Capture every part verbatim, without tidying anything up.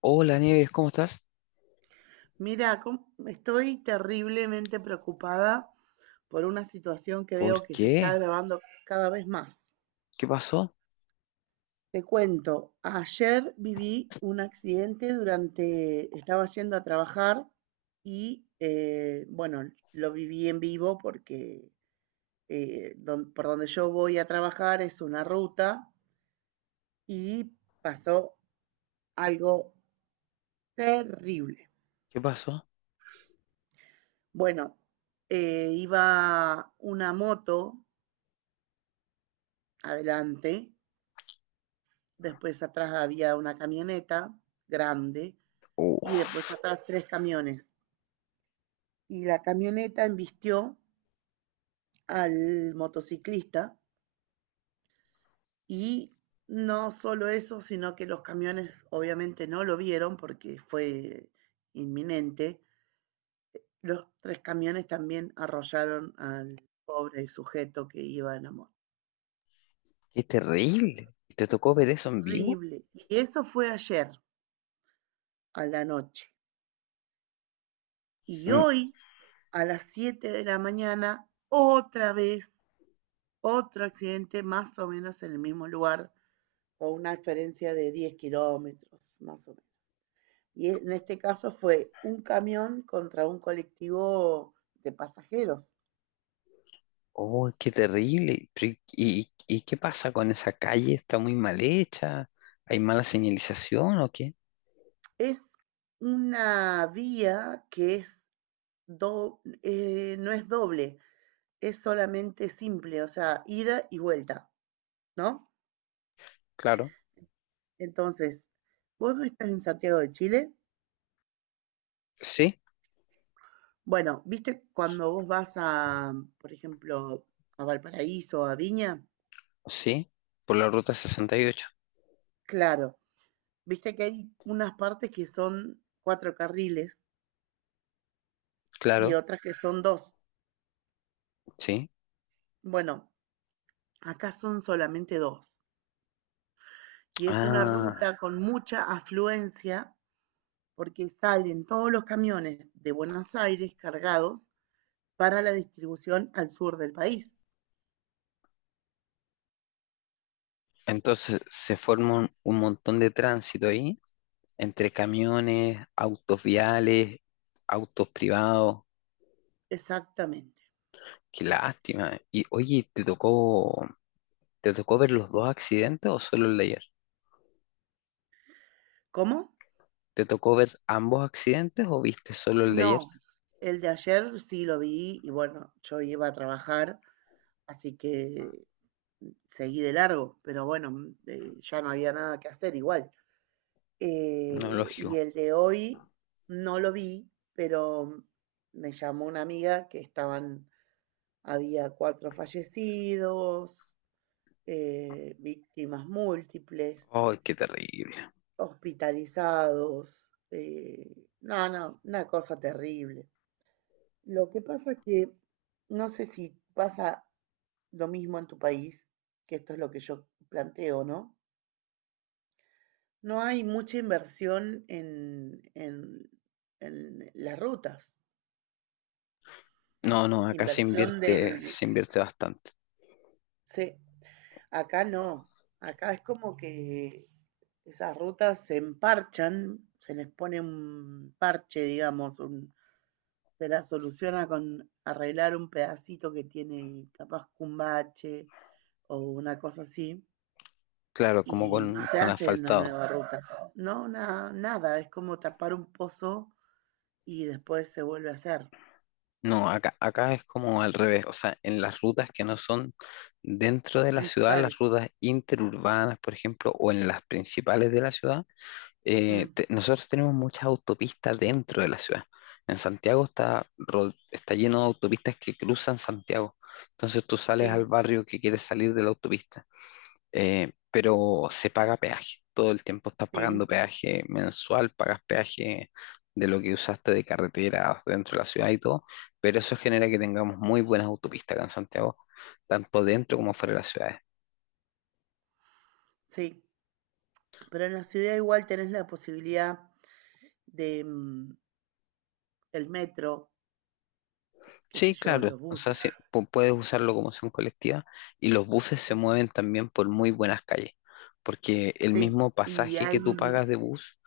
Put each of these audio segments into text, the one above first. Hola Nieves, ¿cómo estás? Mira, com- estoy terriblemente preocupada por una situación que ¿Por veo que se está qué? agravando cada vez más. ¿Qué pasó? Te cuento, ayer viví un accidente durante, estaba yendo a trabajar y, eh, bueno, lo viví en vivo porque eh, don- por donde yo voy a trabajar es una ruta y pasó algo terrible. ¿Qué pasó? Bueno, eh, iba una moto adelante. Después atrás había una camioneta grande y después Uf, atrás tres camiones. Y la camioneta embistió al motociclista y no solo eso, sino que los camiones obviamente no lo vieron porque fue inminente. Los tres camiones también arrollaron al pobre sujeto que iba en la moto. qué terrible. ¿Te tocó ver eso en vivo? Terrible. Y eso fue ayer a la noche. Y Mm. hoy, a las siete de la mañana, otra vez. Otro accidente más o menos en el mismo lugar, con una diferencia de diez kilómetros, más o menos. Y en este caso fue un camión contra un colectivo de pasajeros. Oh, qué terrible. Pero ¿y, y- y qué pasa con esa calle? ¿Está muy mal hecha? ¿Hay mala señalización o qué? Es una vía que es do- eh, no es doble, es solamente simple, o sea, ida y vuelta, ¿no? Claro. Entonces, vos no estás en Santiago de Chile. Sí, Bueno, viste cuando vos vas a, por ejemplo, a Valparaíso o a Viña, sí. Por la ruta sesenta y ocho. claro, viste que hay unas partes que son cuatro carriles y Claro, otras que son dos. sí. Bueno, acá son solamente dos. Y es una Ah, ruta con mucha afluencia porque salen todos los camiones de Buenos Aires cargados para la distribución al sur del país. entonces se forma un, un montón de tránsito ahí, entre camiones, autos viales, autos privados. Exactamente. Qué lástima. Y oye, ¿te tocó, ¿te tocó ver los Sí. dos accidentes o solo el de ayer? ¿Cómo? ¿Te tocó ver ambos accidentes o viste solo el de ayer? No, el de ayer sí lo vi y bueno, yo iba a trabajar, así que seguí de largo, pero bueno, mm, eh, ya no había nada que hacer igual. No, Eh, y lógico. el de hoy no lo vi, pero mm, me llamó una amiga que estaban, había cuatro fallecidos, eh, víctimas múltiples, Ay, qué terrible. hospitalizados, eh, no, no, una cosa terrible. Lo que pasa es que no sé si pasa lo mismo en tu país, que esto es lo que yo planteo, ¿no? No hay mucha inversión en, en, en las rutas, No, no, acá se inversión invierte, del. se invierte bastante. Sí, acá no, acá es como que esas rutas se emparchan, se les pone un parche, digamos, un- se la soluciona con arreglar un pedacito que tiene capaz que un bache o una cosa así, Claro, como y no con, se con hace una asfaltado. nueva ruta. No, na- nada, es como tapar un pozo y después se vuelve a hacer. No, acá, acá es como al revés. O sea, en las rutas que no son dentro de la ciudad, las Principales. rutas interurbanas, por ejemplo, o en las principales de la ciudad, eh, Mm. te- nosotros tenemos muchas autopistas dentro de la ciudad. En Santiago está, ro- está lleno de autopistas que cruzan Santiago. Entonces tú sales al Sí, barrio que quieres salir de la autopista, eh, pero se paga peaje. Todo el tiempo estás pagando sí, peaje mensual, pagas peaje de lo que usaste de carreteras dentro de la ciudad y todo, pero eso genera que tengamos muy buenas autopistas acá en Santiago, tanto dentro como fuera de las ciudades. sí. Pero en la ciudad igual tenés la posibilidad de mm, el metro, qué sé Sí, yo, claro, los o sea, buses. sí, pu- puedes usar locomoción colectiva y los buses se Ujú. mueven también por muy buenas calles, porque el Sí, mismo y pasaje ahí, que tú pagas de bus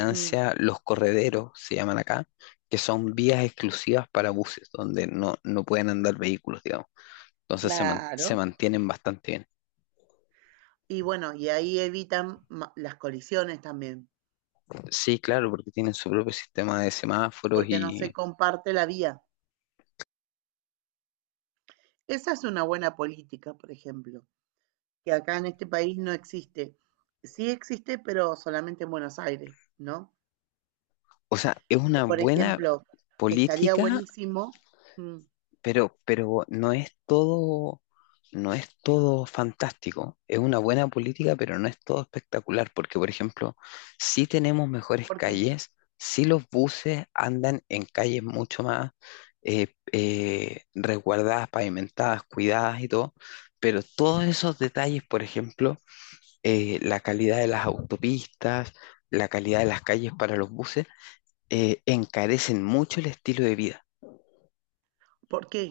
ujú, los correderos, se llaman acá, que son vías exclusivas para buses, donde no, no pueden andar vehículos, digamos. Entonces se, man- se claro. mantienen bastante bien. Y bueno, y ahí evitan ma- las colisiones también, Sí, claro, porque tienen su propio sistema de semáforos porque no se y, comparte la vía. Esa es una buena política, por ejemplo, que acá en este país no existe. Sí existe, pero solamente en Buenos Aires, ¿no? o sea, es una Por buena ejemplo, estaría política. buenísimo. Mm. Pero, pero no es todo, no es todo fantástico. Es una buena política, pero no es todo espectacular, porque, por ejemplo, sí tenemos mejores ¿Por qué? calles, sí los buses andan en calles mucho más eh, eh, resguardadas, pavimentadas, cuidadas y todo, pero todos esos detalles, por ejemplo, eh, la calidad de las autopistas, la calidad de las calles para los buses, eh, encarecen mucho el estilo de vida. ¿Por qué?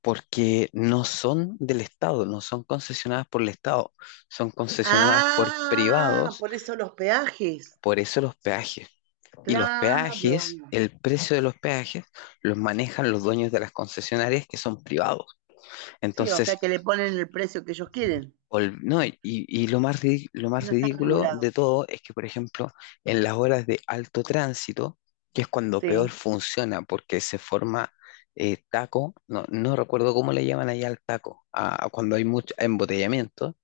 Porque no son del Estado, no son concesionadas por el Estado, son concesionadas por Ah, privados, por eso los peajes. por eso los peajes. Y los Claro. peajes, el precio de los peajes, los manejan los dueños de las concesionarias que son privados. Sí, o sea Entonces, que le ponen el precio que ellos quieren. Ol- no, y, y lo más ridi- lo más No está ridículo regulado. de todo es que, por ejemplo, en las horas de alto tránsito, que es cuando peor Sí, funciona, porque se forma eh, taco, no, no recuerdo cómo le llaman allá al taco, a, a cuando hay mucho embotellamiento,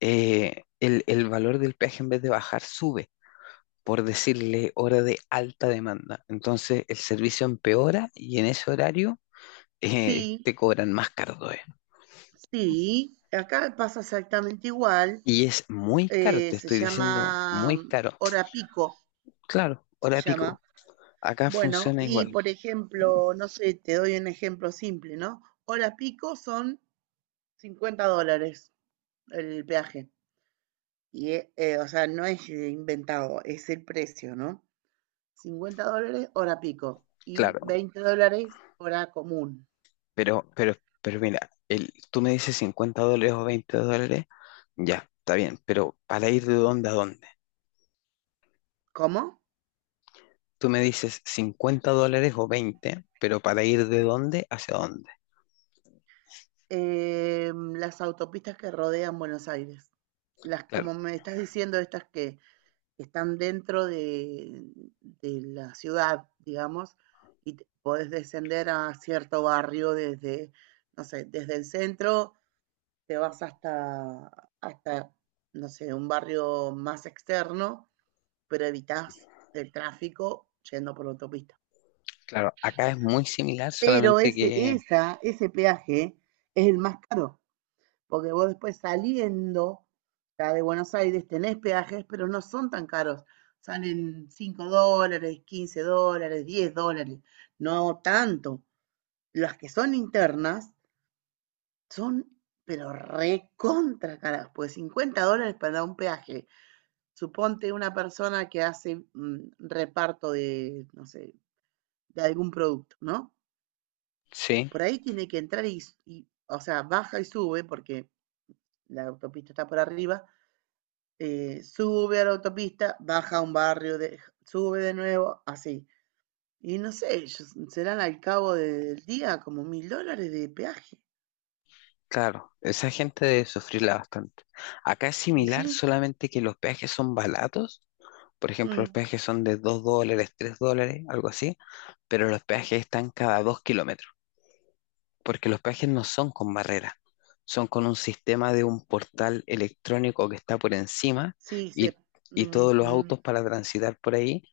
eh, el, el valor del peaje en vez de bajar sube, por decirle hora de alta demanda. Entonces el servicio empeora y en ese horario eh, sí, te cobran más caro todavía. sí. Acá pasa exactamente igual. Y es muy caro, eh, te Se estoy diciendo, llama muy mm, caro. hora pico, Claro, se hora pico. llama. Acá Bueno, funciona y igual, por ejemplo, no sé, te doy un ejemplo simple, ¿no? Hora pico son cincuenta dólares el peaje. Y, eh, eh, o sea, no es eh, inventado, es el precio, ¿no? Cincuenta dólares hora pico y claro, veinte dólares hora común. pero, pero, pero mira, el, tú me dices cincuenta dólares o veinte dólares, ya, está bien, pero para ir de dónde a dónde. ¿Cómo? Tú me dices cincuenta dólares o veinte, pero para ir de dónde hacia dónde. Eh, las autopistas que rodean Buenos Aires. Las, Claro, como me estás diciendo, estas que están dentro de, de la ciudad, digamos, y te- podés descender a cierto barrio desde, no sé, desde el centro, te vas hasta, hasta, no sé, un barrio más externo pero evitás el tráfico yendo por la autopista. claro, acá es muy similar, Pero solamente ese, que, esa, ese peaje es el más caro, porque vos después saliendo ya de Buenos Aires tenés peajes, pero no son tan caros. Salen cinco dólares, quince dólares, diez dólares, no tanto. Las que son internas son, pero recontra caras, pues cincuenta dólares para un peaje. Suponte una persona que hace mm, reparto de, no sé, de algún producto, ¿no? sí, Por ahí tiene que entrar y, y, o sea, baja y sube, porque la autopista está por arriba, eh, sube a la autopista, baja a un barrio, de, sube de nuevo, así. Y no sé, serán al cabo del día como mil dólares de peaje. claro, esa gente debe sufrirla bastante. Acá es Y similar, sí, solamente que los peajes son baratos, por ejemplo, los mm, peajes son de dos dólares, tres dólares, algo así, pero los peajes están cada dos kilómetros, porque los peajes no son con barrera, son con un sistema de un portal electrónico que está por encima sí, y, se, y mm, todos los mm, autos para transitar por ahí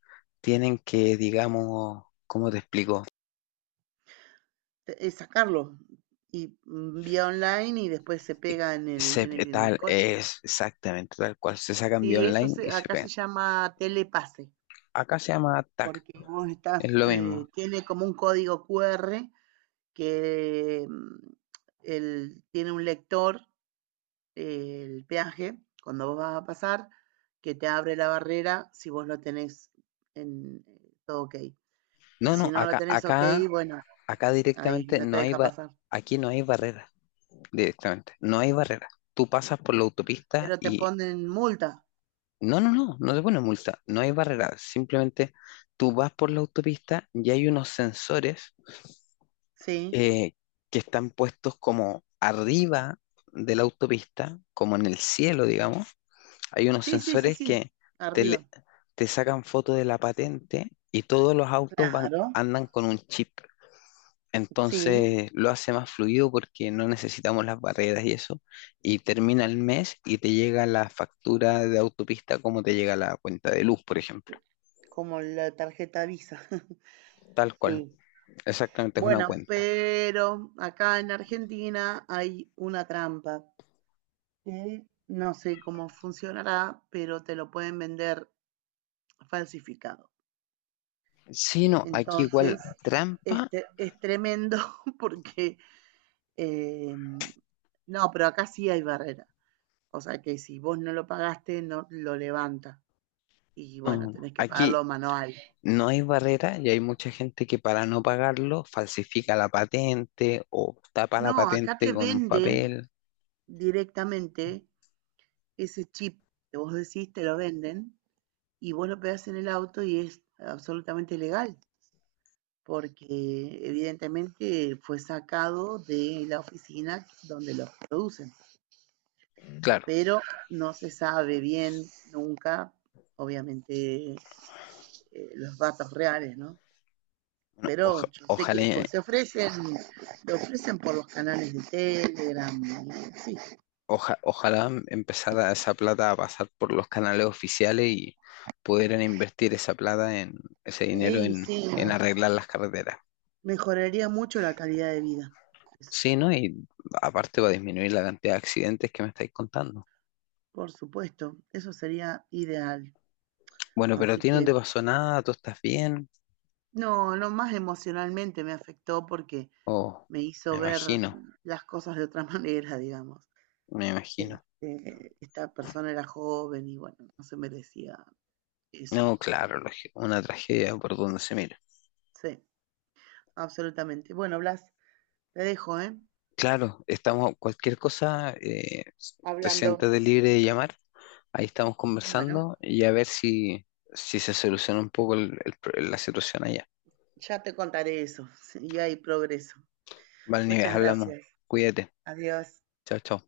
tienen que, digamos, ¿cómo te explico? te- es sacarlo y mm, vía online y después se pega en el, Se, en el, en el tal, coche. es exactamente tal cual, se sacan vía Sí, eso online se- y se acá se pegan. llama telepase. Acá se llama T A C, Porque vos es estás, lo mismo. eh, tiene como un código Q R que mm, el- tiene un lector, eh, el peaje, cuando vos vas a pasar, que te abre la barrera si vos lo tenés en eh, todo ok. Y No, no, si no lo acá, tenés ok, acá, bueno, acá ahí directamente no no te hay, deja ba- pasar. aquí no hay barrera, directamente, no hay barrera. Tú pasas por la autopista Pero te y ponen multa, no, no, no, no te pone multa, no hay barrera, simplemente tú vas por la autopista y hay unos sensores ¿sí? eh, que están puestos como arriba de la autopista, como en el cielo, digamos. Hay unos Sí, sí, sí, sensores sí, que te, arriba. le- te sacan foto de la patente y todos los autos van, Claro, andan con un chip. sí, Entonces lo hace más fluido porque no necesitamos las barreras y eso. Y termina el mes y te llega la factura de autopista como te llega la cuenta de luz, por ejemplo. como la tarjeta Visa. Tal cual, Sí, exactamente es una bueno, cuenta. pero acá en Argentina hay una trampa que no sé cómo funcionará, pero te lo pueden vender falsificado. Sí, no, aquí igual Entonces, trampa, este es tremendo porque eh, no, pero acá sí hay barrera. O sea que si vos no lo pagaste, no lo levanta. Y no, bueno, no, tenés que aquí pagarlo manual. no hay barrera y hay mucha gente que para no pagarlo falsifica la patente o tapa la No, acá patente te con un venden papel. directamente ese chip que vos decís, te lo venden y vos lo pegás en el auto y es absolutamente legal, porque evidentemente fue sacado de la oficina donde los producen, Claro, pero no se sabe bien nunca, obviamente, eh, los datos reales, ¿no? oja- Pero yo sé que ojalá, pues, se ofrecen, lo ofrecen por los canales de Telegram, sí, oja- ojalá empezara esa plata a pasar por los canales oficiales y pudieran invertir esa plata en ese dinero y en, sí, en arreglar las carreteras. mejoraría mucho la calidad de vida. Eso, Sí, ¿no? Y aparte va a disminuir la cantidad de accidentes que me estáis contando. por supuesto, eso sería ideal. Bueno, pero a Así ti no que te pasó nada, tú estás bien. no, no más emocionalmente me afectó porque Oh, me hizo me ver imagino, las cosas de otra manera, digamos. me imagino. Este, esta persona era joven y bueno, no se merecía eso. No, claro, lógico, una tragedia por donde se mira. Sí, absolutamente. Bueno, Blas, te dejo, ¿eh? Claro, estamos, cualquier cosa, eh, te Hablando. siéntate libre de llamar. Ahí estamos Bueno, conversando y a ver si, si se soluciona un poco el- el pro- la situación allá. ya te contaré eso, y hay progreso. Vale Valnives, Muchas hablamos. gracias. Cuídate. Adiós. Chao, chao.